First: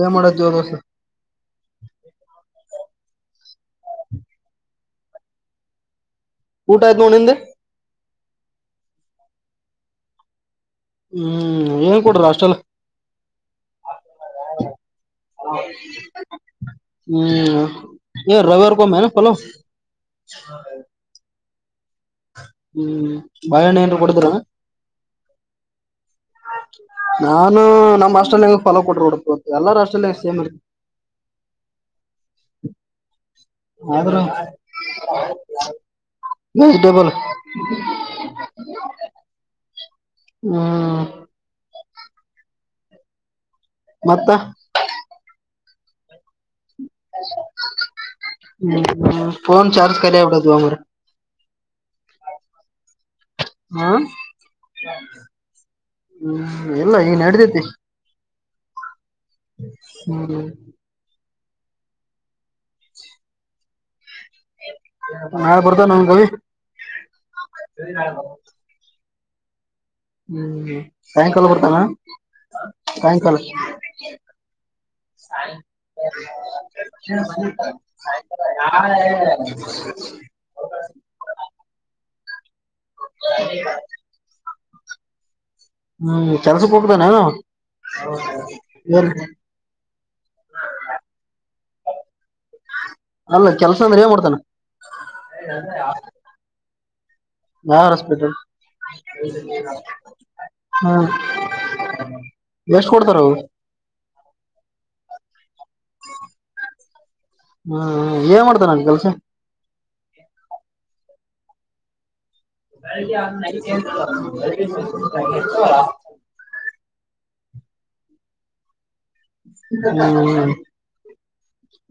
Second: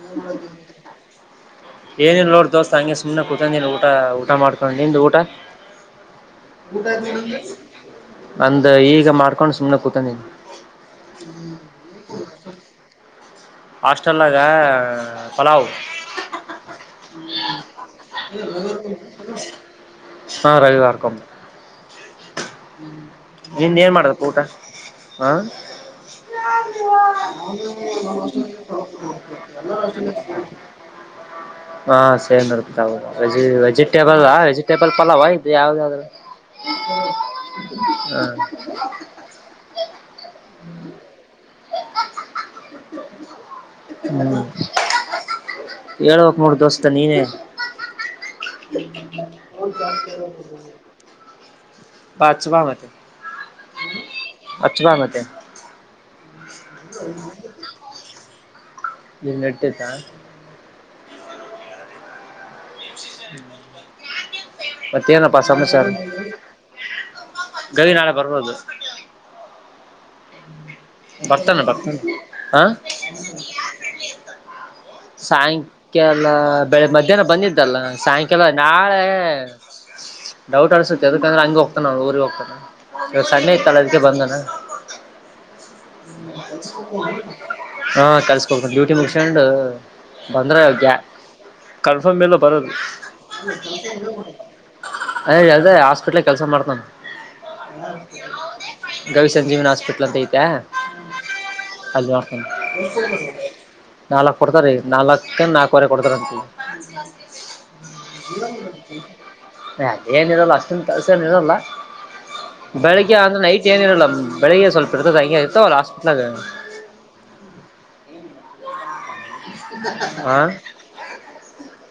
ಯ ಮಾಡ ದ ಏನಿಲ್ಲ ನೋರ್ ದೋಸ್ತತ್ ಹಂಗೆ ಸುಮ್ಮನೆ ಕುೂತೊಂಡಿಲ್ಲ ಊಟ ಊಟ ಮಾಡ್ಕೊಂಡು ನಿಂದು ಊಟ ಊಟ ಆಯ್ತ್ ನೋಡ್ ನಿಂದು ಅಂದ ಈಗ ಮಾಡ್ಕೊಂಡ್ ಸುಮ್ನೆ ಕೂತೊಂಡಿ ಹ್ಮ್ ಏನ್ ಕೊಡ್ರ ಅಷ್ಟಲ್ಲ ಹಾಸ್ಟಲ್ ಲಗ ಪಲಾವ್ ಹ್ಮ್ ಯ ರವಿವಾರ ಕಮ ನ ಪಲೋ ನಾ ರವಿದಾರ್ಕ ಹ್ಮ್ ಭಯ ನಿಂದ್ ನೀನು ಏನ್ ಮಾಡದಪ್ಪ ಕೊಡತರ ಊಟ ಹಾ ನಾನು ನಮ್ ಆಸ್ಟ್ರಲ್ಯಾಗ ಫಾಲೋ ಕೊಡ್ರಿ ಡ ಎಲ್ಲಾರ ರಾಸಲ್ಯ ಸೇಮ್ ಇರ್ತ ಹಾ ಸೇನರುತ ತ ಆದ್ರ ವೆಜಿಟಬಲ್ ಹ ವೆಜಿಟಬಲ್ ಪಲಾವ ಹ ಹ್ಮ ಹ್ಮ್ ಹೇಳು ಹ್ಮ ಫೋನ್ ಚಾರ್ಜ ಕ ಅವಡದುು ಅಮರ ಬಚವಾ ಮ ಹಾ ಅಚವಾ ಮ ಹ್ಮ್ ಎಲ್ಲ ಈನ್ ನಡದೈತಿ ನೀ ನೆಟ್ಟದಾ ಮತ್ತೆನ ನಾಳೆ ಪಸಂದ ಸಾರ ಬರ್ತಾನ ನಮ್ ಗವಿ ಗವಿ ನಾಳೆ ಬರ್ಬೋದು ಹ್ಮ್ ಸಾಯಂಕಾಲ ಬರ್ತಾನ ಹಾ ಸಾಯಂಕಾಲ ಹೌ ಸಾಯಂಕಾಲಾಲ ಬೆಳಗ್ ಮಧ್ಯಾಹ್ನ ಬಂದಿದ್ದಲ್ಲ ಸಾಯಂಕಾಲ ನಾಳೆ ಡೌಟ್ ಅನ್ಸುತ್ತೆ ಯದಕಂದ್ರೆ ಹಂಗಗೆ ಹೋಗ್ತಾನ ಊರಿಗೆ ಹೋಗ್ತಾನ ಇಾಗ ಸಣ್ಣೆ ಇತ್ತಲ್ಲ ಅದಕ್ಕೆ ಬಂದಾನ ಹ್ಮ್ ಕೆಲ್ಸಕ್ ಹೋಗ್ತಾನೇನೋ ಹಾ ಕಲ್ಸಕಡ್ತ ಬ್ಯೂಟಿ ಏನ್ ಮಷಂಡ್ ಬಂದ್ರೆ ಅಕ ಕನ್ಫರ್ಮ್ ಇ ಲ್ಲ ಬರದು ಅಲ್ಲ ಕೆಲ್ಸ ಅಂದ್ರೆ ಏನ್ ಮಾಡ್ತಾನ ಯ ಅದ ಹಾಸ್ಪಿಟ್ಲ್ ಕೆಲ್ಸ ಮಾಡ್ತಾನ ಯಾವ ಹಾಸ್ಪಿಟಲ್ ಗವಿ ಸಂಜೀವನ ಹಾಸ್ಪಿಟ್ಲ್ ಅಂತ ಐತೆ ಹ್ಮ್ ಅಲ್ಲಿ ಮಾಡ್ತಾನೆ ಎಷ್ಟ್ ಕೊಡ್ತಾರ ಅವು ನಾಲ್ಕು ಕೊಡ್ತಾರೀ ನಾಲ್ಕಂದ ನಾಲ್ಕುವರೆ ಕೊಡ್ತಾರಂತ ಹ್ಮ್ ಏನ್ ಮಾಡ್ತೇನೆ ಅಲಿ ಕೆಲ್ಸ ಏನಿರಲ್ಲ ಅಷ್ಟಂದು ಕೆಲಸನ ಇರೋಲ್ಲ ಬೆಳಿಗ್ಗೆ ಅಂದರೆ ನೈಟ್ ಏನಿರೋಲ್ಲ ಬೆಳಿಗ್ಗೆ ಸ್ವಲ್ಪ ಇರ್ತದ ಹಂಗೆ ಇರ್ತಾವ ಹಾಸ್ಟಲ್ ಆದ ಹ್ಮ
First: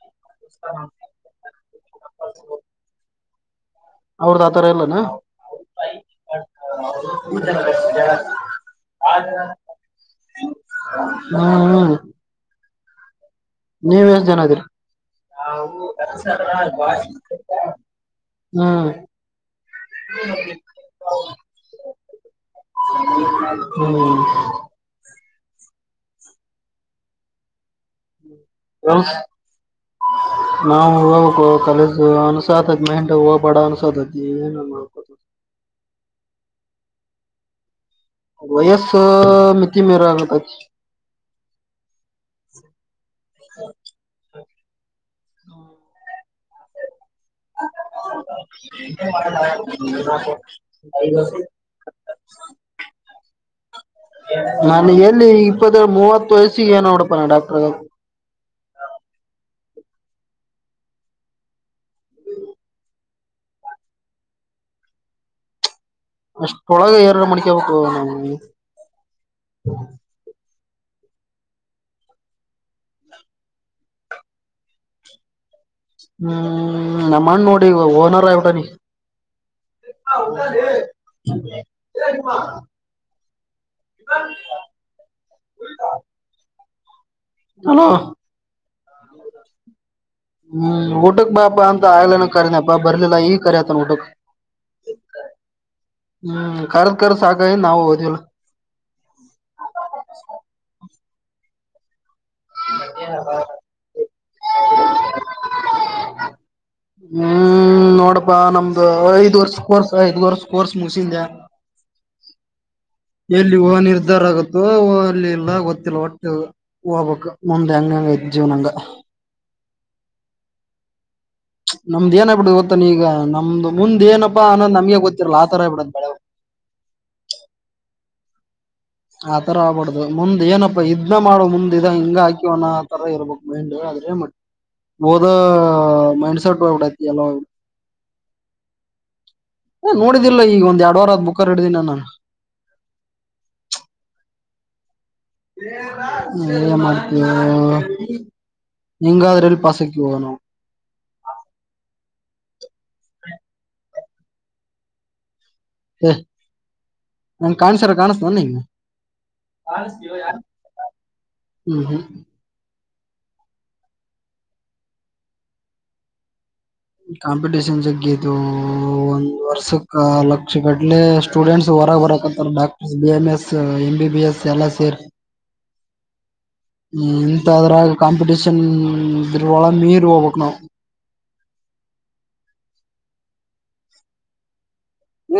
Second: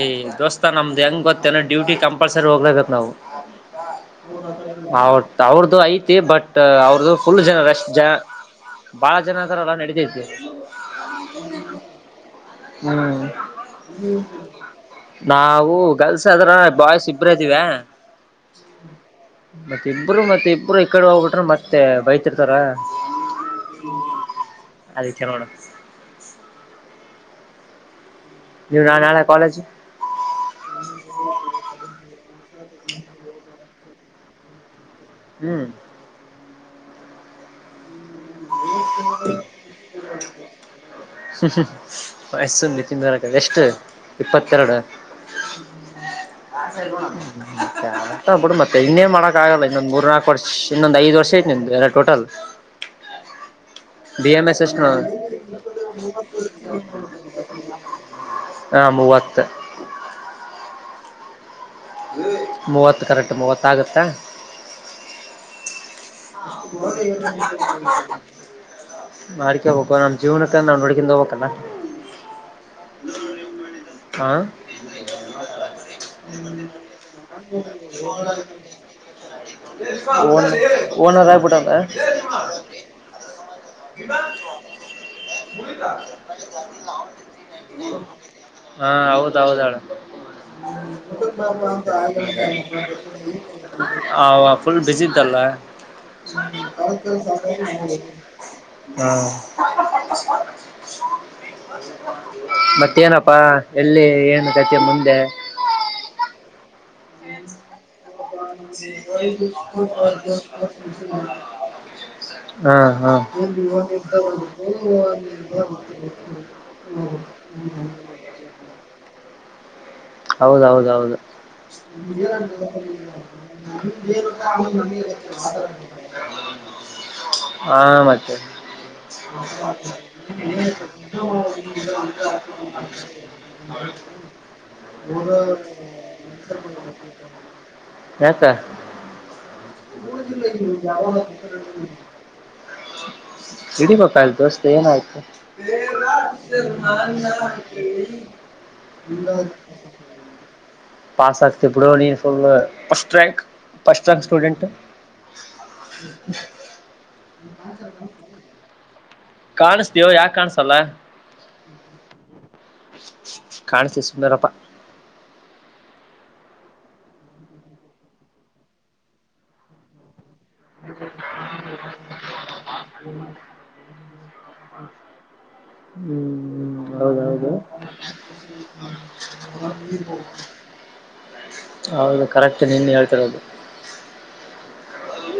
ಏ ದೋಸ್ತ ನಮ್ದು ಹೆಂಗ್ ಗೊತ್ತೇನ ಡ್ಯೂಟಿ ಕಂಪಲ್ಸರಿ ಹೋಗ ಒಲ್ಲಾಬೇಕು ನಾವು ಅವ್ರದ ಆತರ ಎಲ್ಲಾನ ಅವತ್ ಅವ್ರದುು ಐತಿ ಬಟ್ ಅವ್ರದದುು ಫುಲ್ ಜನಷ್ಟ ಜನ ಬಾಳ ಜನದರಲ್ಲ ನಡತೈತಿ ಹ್ಮ್ ಹ್ಮ್ ಹ್ಮ್ ನೀವ್ ಎಷ್ಟ್ ಜನ ಇದೀರಿ ನಾವು ಗರ್ಲ್ಸ್ ಆದದ್ರ ಬಾಯ್ಸ್ ಇಬ್ರ ಇದ್ದೀವ ಹ್ಮ ಮತ್ತೆ ಇಬ್ರು ಈ ಕಡೆ ಹೋಗ್ಬಿಟ್ರೆ ಮತ್ತೆ ಬೈತಿರ್ತಾರ ಹ್ಮ [unintelligible] ನೀ ನ ಕೆಲ್ಸ ನಾಳೆ ಕಾಲೇಜ್ ನಾವು ಹವುಕ ಕಲಸು ಅನಸಾದದ ಮೆಹಂಡ ಹೋಗಬಾಡ ಅನಸೋದ್ದ ಏನು ಮಾಡ ಹ್ಮ್ ವಯಸ ಮಿತಿ ಮೇರ ಅತಾಜ ಎಸ್ಸು ನಿತಿನ್ ಬರಕ ಎಷ್ಟು ಇಪ್ಪತ್ತೆರಡು ಹ್ಮ ಹಾಂ ಸರಿ [unintelligible] ಮಾಡಕ್ ಆಗಲ್ಲ ಇನ್ನೊಂದ್ ಮೂರ್ ಹ ನಾಲ್ಕು ವರ್ಷ ಇನ್ನೊಂದ್ ಐದ್ ವರ್ಷ ಐತ್ ನಿಮ್ದು ಎಲ್ಲ ಟೋಟಲ್ [inaudible] ಬಿ ಎಂ ಎಸ್ ನಾನು ಎಷ್ಟ ಎಲ್ಲಿ ಇಪ್ಪತ್ತರಡು ಮೂವತ್ತು ವಯಸ್ಸಿಗೆ ಏನ್ ನೋಡಪನಾ ಡಾಕ್ಟರ್ಗ ಹಾ ಮೂವತ್ತು ಮೂವತ್ತು ಕರೆಕ್ಟ್ ಮೂವತ್ತ ಆಗುತ್ತಾ ಅಷ್ಟೊಳಗ ಏನಾರ ಮಡ್ಕಬೇಕು ನಾವು ಮಾಡ್ಕೋಬೇಕು ನಮ್ ಜೀವನ ನಾವು ನೋಡ್ಕೊಂಡ ಹೋಗಬೇಕು ಅಲಾ ಹಾಂ ಹ್ಮ್ ನಮ್ಮಣ ನೋಡಿ ಓನರ್ ಆಯಬಟಾನಿ ಓನ್ ಊಟ ಓನರ್ ಆಗ್ಬಿಟ್ಟದ [unintelligible] [inaudible] ಹಲೋ ಹಾ ಹೌದ ಹೌದ ಹೇಳ ಹ್ಮ್ ಊಟಕ್ ಬಾಪಾ ಅಂತ ಆಗ್ಲೇನ ಕರನಪ್ಪ ಬರ್ಲಿಲ್ಲ ಈಗ ಕರತನ್ ಊಟಕ್ ಆಲ [inaudible] ಬಿಜಿ ತ [inaudible] ಹ್ಮ್ ಕರ್ದ್ ಕರ್ ಸಾಕಾಗಿ ನಾವು ಓದಿಲ್ಲ ಹ್ಮ ಮತ್ತೇನಪ್ಪಾ ಎಲ್ಲಿ ಏನುತತಿ ಮುಂದೆ ಹ್ಮ್ ನೋಡಪ್ಪಾ ನಮ್ದು ಐದ್ ವರ್ಷ ಕೋರ್ಸ್ ಐದ್ ವರ್ಷ ಕೋರ್ಸ್ ಮುಸಿಂದೆ ಹಾ ಹಾ ಎಲ್ಲಿ ಹೂಹ ನಿರ್ಧಾರ ಆಗುತ್ತೋ ಹ ಅಲ್ಲಿ ಎಲ್ಲ ಗೊತ್ತಿಲ್ಲ ಒಟ್ಟು ಹೋಗಬೆಕು ಮುಂದೆ ಹಂಗ ಹಂಗ ಐತ್ ಜೀವನ ಹಂಗ ಹೌದೌದ ಹೌದು ನಮ್ದ ಏನ ಆಗಬಿಟ್ಟದ ಗೊತ್ತಾನ ಈಗ ನಮ್ದ ಮುಂದನೇಪ್ಪಾ ಅನ್ನೋದು ನಮ್ಗೆ ಗೊತ್ತಿರ್ಲ ಆ ತರ ಆಗ್ಬಿಡದ್ ಬೆಳೆ [inaudible] ಹಾ ಮತ್ತೆ ಆತರ ಆಗ್ಬಾರ್ದು ಮುಂದ್ ಏನಪ್ಪಾ ಇದ್ನ ಮಾಡುವ ಮುಂದ್ ಇದ ಹಿಂಗ ಹಾಕಿವವನ ಆ ತರ ಇರ್ಬಕ್ ಮೈಂಡ್ ಆದ್ರೆ ಮ ಓದ ಮೈಂಡಂಸೆಟ್ಟ ಹೋಗ ಬಿಟ್ಟತಿ ಎಲ್ಲ ಯಾಕ ನೋಡಿದ್ದಿಲ್ಲ ಈಗ ಒಂದ್ ಎರಡು ವಾರ ಆದ ಬುಕ್ಕಾರ್ ಹಿಡಿದಿನಿ ನಾನು ಇಡೀ ಪಾಪಾ ಅಲ್ ದೋಸ್ತ ಏನಾಯ್ತು [inaudible] ಏನ್ ಮಾಡ್ತೀಯೋ ಹಿಂಗಾದ್ರೆ ಎಲ್ ಪಾಸ್ ಆಕ್ಕಿವೋ ನಾವು ಪಾಸ ಆಗತಿ ಬಿಡೋ ನೀ ಲ್ first rank first rank student ಹ ನಂ ಕಾಣಸಾರ ಕಾಣಸ್ತ ನೀಂಗ ಕಾಣಸತೀಯೂ ಯಾಕ ಕಾಣಸಲ್ಲ ಹ್ಮ್ ಹ್ಮ್ ಕಾಣಸ ಸುಂದರಪ್ಪ ಕಾಂಪಿಟಿಷನ್ ಜಗ್ಗ ಇದು ಒಂದ ವರ್ಷಕ್ಕಾಲಕ್ಕ ಲಕ್ಷ ಗಟ್ಟಲೆ ಸ್ಟೂಡೆಂಟ್ಸ್ ಹೊರ ಹೊರಕ್ತ doctors B M S M B B S ಎಲ್ಲ ಸೇರ್ ಹ್ಮ್ ಹೌದೌದು ಇಂತದ್ರಾಗ ಕಾಂಪಿಟೀಷನ್ ಇದರವಳ ಮೀರ್ ಹೋಗ್ಬಕ್ ನಾವ ಹೌದು ಕರೆಕ್ಟ್ ನಿನ್ನ ಹೇಳ್ತರದು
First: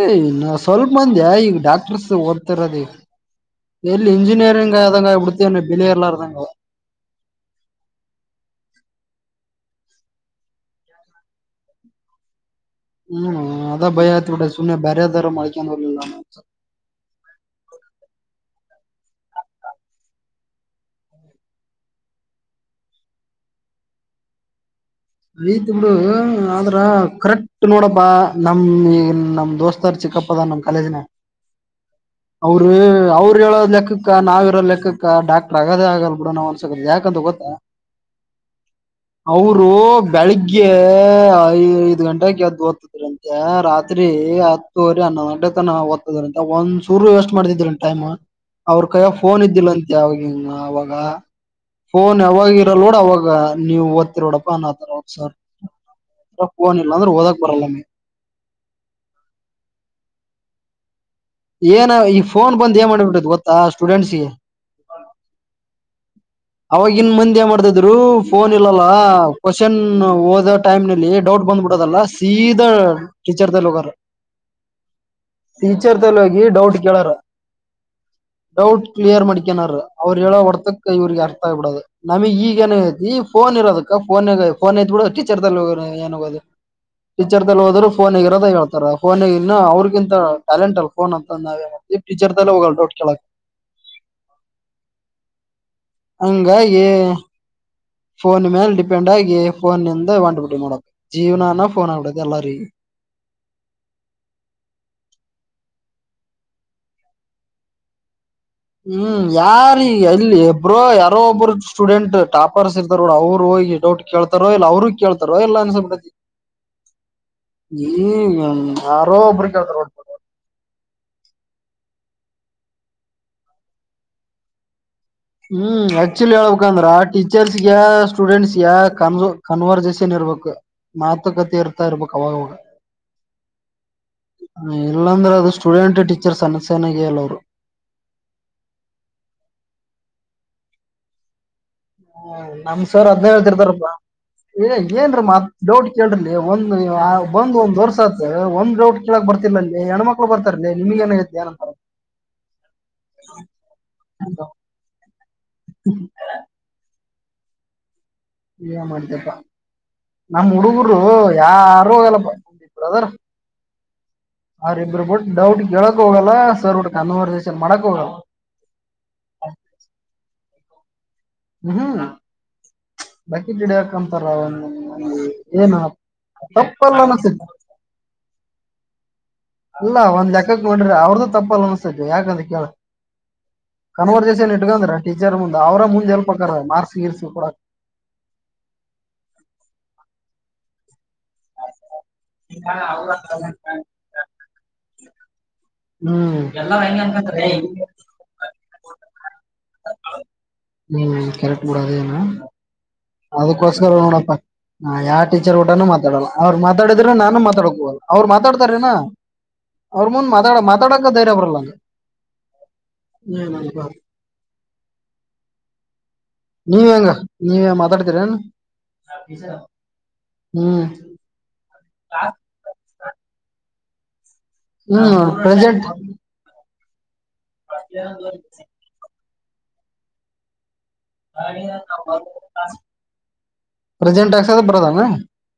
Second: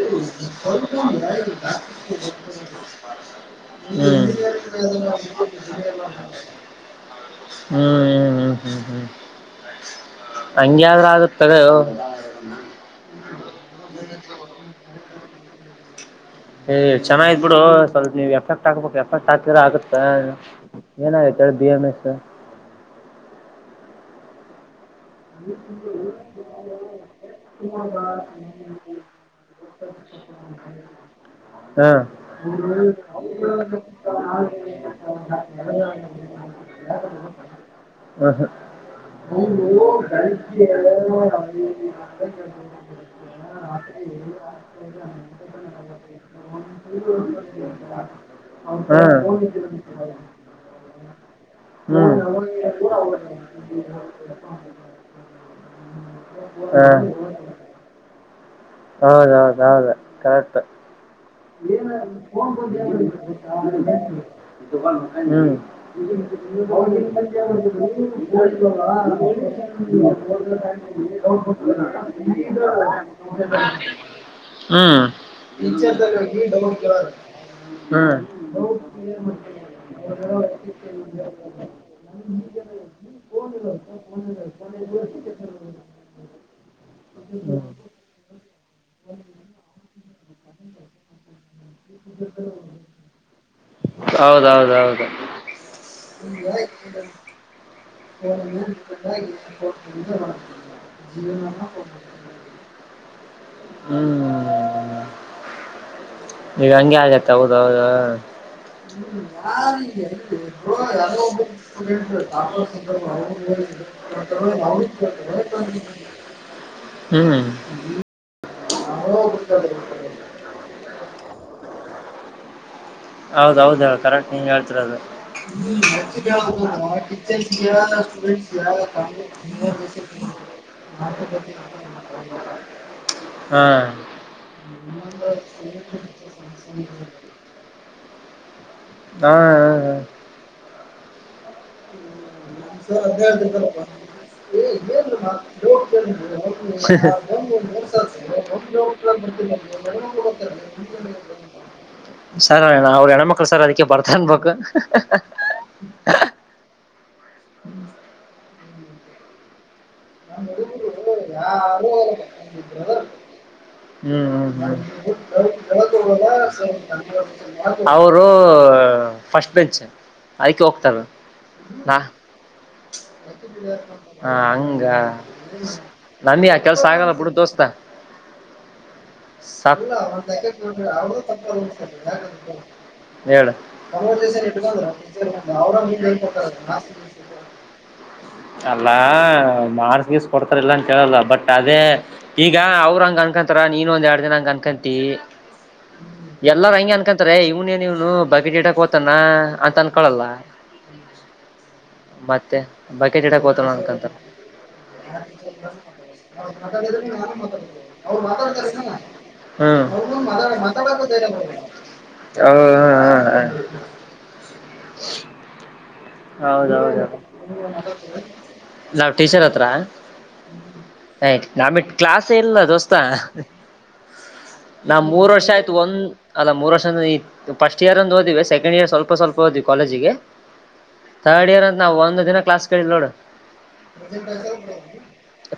ಏ ಇನ್ನ ಹ್ಮ್ ಸ್ವಲ್ಪ ಹ್ಮ್ ಮಂದಿ ಈಗ ಡಾಕ್ಟರ್ಸ್ ಓದ್ತಿರೋದ್ ಈಗ ಎಲ್ಲಿ ಇಂಜಿನಿಯರಿಂಗ್ ಆದಂಗ ಆಗ್ಬಿಡ್ತೇನ ಬೆಲೆ ಇರ್ಲಾರ್ದಂಗ ಹ್ಮ್ ಹ್ಮ್ ಹ್ಮ್ ಹ್ಮ್ ಹಂಗ್ಯಾದ್ರೂ ಆಗತದ ಹ್ಮ್ ಅದ ಭಯ ಆತ ಬಿಡು ಸುಮ್ಮನೆ ಬರೆ ತರ ಮಳಿಕರಲಿಲ್ಲ ಏ ಚನ್ನಾಗ ಇದ್ ಬಿಡು ಸ್ವಲ್ಪ ನೀವ್ ಎಫರ್ಟ್ ಹಾಕ್ಬೇಕು ಎಫರ್ಟ್ ಹಾತರ ಆಗುತ್ತ ಏನ ಚರ್ದ ಮಸ [inaudible] [inaudible] ಐತ್ ಬಿಡು ಆದ್ರ ಕರೆಕ್ಟ್ ನೋಡಬಾ ನಮ ಈ ನಮ್ ದೋಸ್ತಾರ್ ಚಿ ಪ್ಪ ಕಾಲೇಜಿನ ಹಾ ಅವರು ಅವ್ರ ಹೇಳೋದ್ ಲೆಕ್ಕಕ್ಕ ನಾವು ಇರೋ ಲೆಕ್ಕಕ್ಕ ಡಾಕ್ಟರ್ ಆಗದೇ ಆಗಲ್ ಬಿೂಡ ನಮ ಸ ಯಾಕಂತ ಗೊತ್ತಾ ಹ್ಮ ಹಾ ಅವರು ಬೆಳಿಗ್ಗೆ ಐದು ಗಂಟೆಗೆದು ಓದ್ತದ್ರಂತೆ ರಾತ್ರಿ ಹತ್ತೂುವರೆ ನ ಅಂಡ ತನ ಓದ್ತದ ಅಂತ ಒಂದ್ ಚೂರು ವೇಸ್ಟ್ ಮಾಡತಿದಿಲ್ಲ ಟೈಮ್ ಅವರ ಕೈಯ್ಯ ಫೋನ್ ಇದ್ದಿಲ್ಲ ಅಂತೆ ಅವಾಗಂಗ ಅವಾಗ ಹ್ಮ್ ಫೋನ್ ಯಾವಾಗ ಇರಲ್ ನೋಡ ಅವಾಗ ನೀವು ಓದ್ತಿರೋಡಪ್ಪಾ ಅನ್ನತರ ಹಾ ಸರ್ನ್ಿಲ್ಲ ಅಂದ್ರೆ ಹಓದಕ್ ಬರಲ್ಲ ಮೇ ಹೌದೌದೌದು ಕರೆಕ್ಟ್ ಇ ಏನ ಈ ಫೋನ್ ಬಂದ್ ಏನ್ ಮಾಡ್ಬಿಟ್ಟೈತ್ ಗೊತ್ತಾ ಸ್ಟೂಡೆಂಟ್ಸ್ಗೆ [unintelligible] ಅವಾಗಿನ್ ಮಂದ ಮಾಡತಿದ್ರು ಫೋನ್ ಇಲ್ಲಲ್ಲ ಕ್ವಶನ್ ಓದೋ ಟೈಮ್ ನಲ್ಲಿ ಡ ಬಂದ್ಬಿಡೋದಲ್ಲ ಸೀದಾ ರ್ಲ್ಲಿ ಹೋಗ ಟೀಚರ್ಲ್ಲಿ ಹೋಗಿ ಡೌಟ್ ಕೇಳಾರ ಹ್ಮ್ ಡೌಟ್ ಕ್ಲಿಯರ್ ಮಾಡಿಕನಾರ ಅವ್ರು ಹೇಳೋ ವರ್ತಕ್ಕ ಇವ್ರಿಗೆ ಯ ಬ ಬಿಡೋದು ನಮಗ್ ಈಗ ಏನ್ ಐತಿ ಫೋನ್ ಇರೋದಕ್ಕ ಫೋನ್ ಫೋನ್ ಐತ್ ಬಿಡ ಅಷ್ಟಿ ಚಿರ್ದಲ್ಲಿ ಏನ ಹೋಗೋದು ಟೀಚರ್ಲ್ಲಿ ಹೋದ್ರುಫೋನಗ ಇರೋದೇತಾರ ಫೋಗ ಇನ್ನು ಅವ್ರಗಿಂತ ಟಾಲೆಂಟ್ ಅಲ್ ಫೋನ್ ಅಂತಂದಾವೆ ಹೌದೌದ್ೌದು ಹಂಗಾಗಿ ಫೋನ್ ಮೇಲೆ ಡಿಪೆಂಡ್ ಆಗಿ ಫೋನ್ಂದ ಬಂಡ್ಬುಟ್ಟಿ ಮಾಡಬೇಕ ಜೀವನಾನ ಫೋನ್ ಆಗ್ಬಡದು ಎಲ್ಲಾರಗ [unintelligible] ಹ್ಮ್ ನೀಗ ಹಂಗೆ ಆಗತ್ತ ಹೌದ ಹೌದ ಹ್ಮ್ ಯಾರಗ ಅಲ್ಲಿ ಇಬ್ರೋ ಯಾರೋ ಒಬ್ಬರು ಸ್ಟೂಡೆಂಟ್ ಟಾಪರ್ಸ್ ಇರ್ತ ಡ ಅವ್ರು ಹೋಗಿ ಡೌಟ್ ಕೇಳ್ತಾರೋ ಇಲ್ಲ ಅವ್ರರು ಕೇಳ್ತಾರೋ ಇಲ್ಲ ಅಸ್ರತಿ ಹ್ಮ್ ಯಾರೋ ಒಬ್ಬರು ಕೇಳ್ತಾರ ನೋಡ್ಬ ಹೌದ ಹೌದ ಕರೆಕ್ಟ್ ನೀ ಹೇಳ್ತಿರ ಅದು ಹ್ಮ್ ಆಕ್ಚುಲಿ ಹೇಳ್ಬೇಕಂದ್ರ ಟೀಚರ್ಸ್ಗೆ ಸ್ಟೂಡೆಂಟ್ಸ್ಗೆ ಕನ್ ಕನ್ವರ್ಜಷನ್ ನಿರ್ವಕ ನತ್ತ ಇಲ್ಲಾಂದ್ರೆ ಅದು ಸ್ಟೂಡೆಂಟ್ ಟೀಚರ್ಸ್ ಅನಸನಾಗ ಹೇಳಲ್ಲ ಅವರು ಹಾ ಹಾ ಹ ಹ ನಮ್ ಸೋರ್ ಹದನ ಹೇಳ್ತಿರ್ತಾರಪ್ಪಾ ಇ ಏನ್ರೀ ಮತ್ ಡೌಟ್ ಕೇಳ್ರಿ ಒಂದ್ ಬಂದ್ ಒಂದ್ ವರ್ಷ ಆತ್ ಒಂದ್ ಡೌಟ್ ಕೇಳಕ್ ಬ ಬರ್ತಿಲ್ಲ ಅಲ್ಲಿ ಹೆಣ್ಮ ಮಕ್ಳು ಬರ್ತರ್ಲಿ ನಿಮ್ಗ ನಐತಿ ಏನಂತಾರೆ ಸರ್ಣ ಅವರು ಹೆಣಮಕ್ಳು ಸರ್ ಅದಕ್ಕೆ ಬರ್ತ ಅನ್ಬೇಕು ಹ್ಮ್ ಯ ಮಾಡ್ತಪ್ಪಾ ನರು ಅರ ಹೋಗಲ್ಲಪ್ಪ ಬ್ರದರ್ [unintelligible] ಹ್ಮ್ ಹ್ಮ್ ಅವ್ರಿಬ್ರು ಹ್ಮ್ ಬಿಟ್ ಡೌಟ್ ಕೇಳಕ್ ಹೋಗಲ್ಲ ಸರ್ ಬಿಟ್ ಕನ್ವರ್ಸೇಷನ್ ಮಾಡಕ್ ಹೋಗಲ್ಲ ಅವರು ಫಸ್ಟ್ ಬೆಂಚ್ ಅದ್ಕ್ ಹೋಗ್ತಾರೆ ಹಹ ಬಕಿಟ್ಡ ಹಾಕಂತಾರ ಹ ಅವ ಹಂಗ ಏನ ನಮಗೆ ಆ ಕೆಲ್ಸ ತಪ್ಪಲ್ಲ ಆಗಲ್ಲ ಅನಸ ಬಿಡು [unintelligible] ಸ ಲೆಕ್ಕಕ್ ಅವ ನೋಡ್ರಿ ಅವ ಅವ್ರದ್ದು ತಪ್ಪಲ್ಲ ತಪ್ಪ ಅನಸ್ತೈತಿ ಯಾಕಂದ್ರೆ ಕೇಳ ಹೇಳ ದಿವಸ ಕನ್ವರ್ಜೇಷನ್ ಇ ಇಟ್ಕಂದ್ರ ಟೀಚರ್ ಮುಂದ ಅವ್ರ ಮುಂದ್ ಹೆಲ್ಪ್ ಆಕಾರ [unintelligible] ಮಾರ್ಕ್ಸ್ ಗೀರ್ಸ್ ಕೊಡಾಕ್ ಅಲ್ಲ ಮಾಡಸ್ ಗೀಸ್ ಕೊಡ್ತಾರಲ್ಲ ಅಂತ ಹೇಳೇಳಲ್ಲ ಬಟ್ ಅದೇ ಈಗ ಅವ್ರ ಹಂಗಗೆ ಅನ್ಕೊಂತರಾರ ನೀನ್ಂದ ಎರಡ್ ದಿನಂಗ ಅನ್ಕೊ ಹ್ಮ್ ಎಲ್ಲಾರ ಹಂಗಗೆ ಅನ್ಕೊಂತಾರೆ ಇವ್ನ ಏನ್ ಇವ್ನು ಬಗೆಟ್ ಟಕತಾನ ಅಂತ ಅನ್ಕೊಳ್ಳಲ್ಲ ಹ್ಮ್ ಕರೆಕ್ಟ್ ಬಿಡ ಅದೇನ ಮತ್ತೆ ಬಕೆಟ್ ಇಡಕ್ ಹೋತಾನ ಅನ್ಕ ಅದಕ್ಕೋಸ್ಕರ ನೋಡಪ್ಪ ಹಾ ಯಾವ ಟೀಚರ್ ಊಟನುೂ ಮಾತಾಡಲ್ಲ ಅವ್ ಮಾತಾಡಿದ್ರೆ ನಾನು ಮಾತಾಡ ಹೋಗಲ್ಲ ಅವ್ರು ಮಾತಾಡ್ತಾರೇನಾ ಹ್ಮ್ ಅವ್ರ ಮುಂದ ಮಾತಾಡ ಮಾತಾಡ ಧೈರ್ಯ ಅವ್ರಲ್ಲ ಅ ಹೌ ಹಾ ಹಾ ಹ ನೀವ್ ಹೌದೌದ ಹೆಂಗ ನೀವೇ ಮಾತಾಡ್ತೀರೇನ್ ನಾವ್ ಟೀಚರ್ ಹತ್ರ ಹ್ಮ್ ಆಯ್ತು ನಿ ಕ್ಲಾಸ್ ಇಲ್ಲಿಲ್ಲ ದೋಸ್ತ್ ನಾ ಹ್ಮ್ ಮೂರ್ ವರ್ಷ ಆಯ್ತು ಪ್ರೆಸೆಂಟ್ ಒಂದ ಅಲ್ಲ ಮೂರ್ ವರ್ಷ ಫಸ್ಟ್ ಇಯರ್ ಅಂದ ಹೋದವ ಸೆಕೆಂಡ್ ಇಯರ್ ಸ್ವಲ್ಪ ಸ್ವಲ್ಪ ಹೋದ್ವಿ ಕಾಲೇಜಿಗೆ ತಥರ್ಡ್ ಇಯರ್ ಅಂದ ನಾವು ಒಂದು ಅನ ಕ್ಲಾಸ್ ಕಿ ನೋಡ ಪ್ರೆಸೆಂಟ್ ಆಗ್ಕ್ಸದ ಬರೋದಂಗ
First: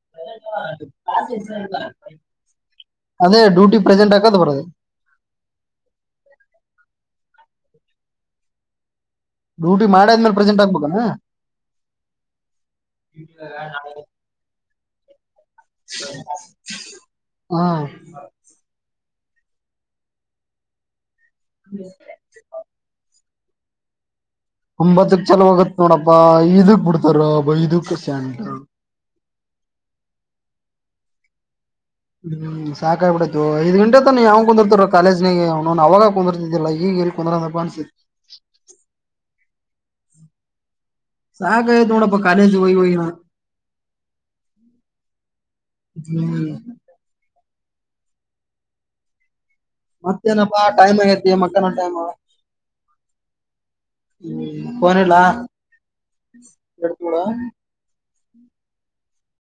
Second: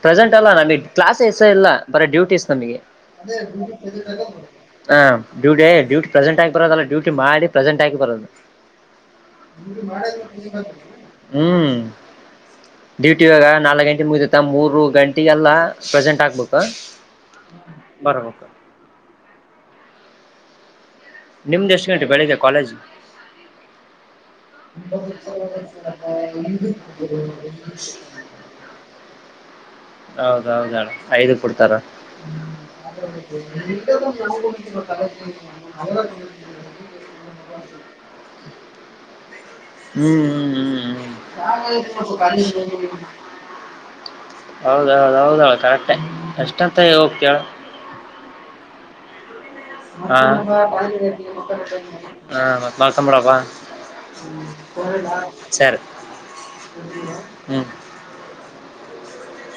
ಪ್ರೆಸೆಂಟ್ ಅಲ್ಲ ನಮಗೆ ಕ್ಲಾಸ್ ಎಸ ಇಲ್ಲ ಬರ ಡ್ಯೂಟೀಸ್ ನಮಗೆ ಅದೇ ಡೂಟಿ ಪ್ರೆಸೆಟ್ ಹಾಕದ ಬರೋದು ಹಾ ಡ್ಯೂಟಿ ಪ್ರೆಸಂಟ್ ಆಗಿ ಬರದಲ್ಲ ಡೂಟಿ ಮಾಡಿ ಪ್ರೆಸೆಟ್ ಆಗಿ ಬರೋದು ಡ್ಯೂಟಿ ಮಾಡ ಆದ್ಮೇಲೆ ಪ್ರೆಸೆಂಟ್ ಆಗ್ಬೇಕಲ್ಲ ಹ್ಮ್ ಡ್ಯೂಟಿ ಇಗ ನಾಲ್ಕು ಗಂಟೆ ಮುಗಿತತ್ತ ಮೂರು ಗಂಟೆ ಲ್ಲ ಪ್ರೆಸೆಂಟ್ ಆಗ್ಬೇಕ ಹಾ ಬರಬೇಕ ನಿಮ್ದ ಎಷ್ಟು ಗಂಟೆ ಬೆಳಿಗ್ಗೆ ಕಾಲೇಜ್ ಒಂಬತ್ತಕ್ ಚಲೋ ಆಗತ್ ನೋಡಪ್ಪಾ ಐದಕ್ ಬಿಡ್ತಾರಬ್ಬ ಐದಕ್ ಸ್ಯಾಂಟ್ ಹೌದೌದಾ ಐದು ಕೊಡ್ತಾರ ಹ್ಮ್ ಸಾಕ ಆಾಗಿಬಿಡೈತು ಐದ ಗಂಟೆ ತ ಯಾವಾಗ ಕುಂದರ್ತ ಕಾಲೇಜ್ನಿಗೆ ಅವ ಅವವಾಗ ಕುಂದಿರ್ತಿದಿಲ್ಲ ಈಗ ಕೊಂದಡದಪ್ಪನ್ಸರ್ ಹ್ಮ್ ಸಾಕಾಗೈತ್ ಹ್ಮ್ ನೋಡಪ್ಪ ಕಾಲೇಜ್ ಹೋಗಿ ಹೋಗಿ ನಾ ಹ್ಮ್ ಹ್ಮ ಹೌದೌದ ಹೌದಳ ಕರೆಕ್ಟ್ ಹ್ಮ್ ಎಷ್ಟಂತ ಹೋಗ್ತೇಳ ಹಾ ಮತ್ತೇನಪ್ಪಾ ಟೈಮ್ ಆಗೈತಿ ಮಕ್ಕನ ಟೈಮ್ ಹ ಮತ್ ಹ್ಮ್ ಫೋನ್ ಇಡ್ಲಾ [unintelligible] ಸರಿ ಇಡ್ತೀನ್ ಬಿಡು. ಹ್ಮ್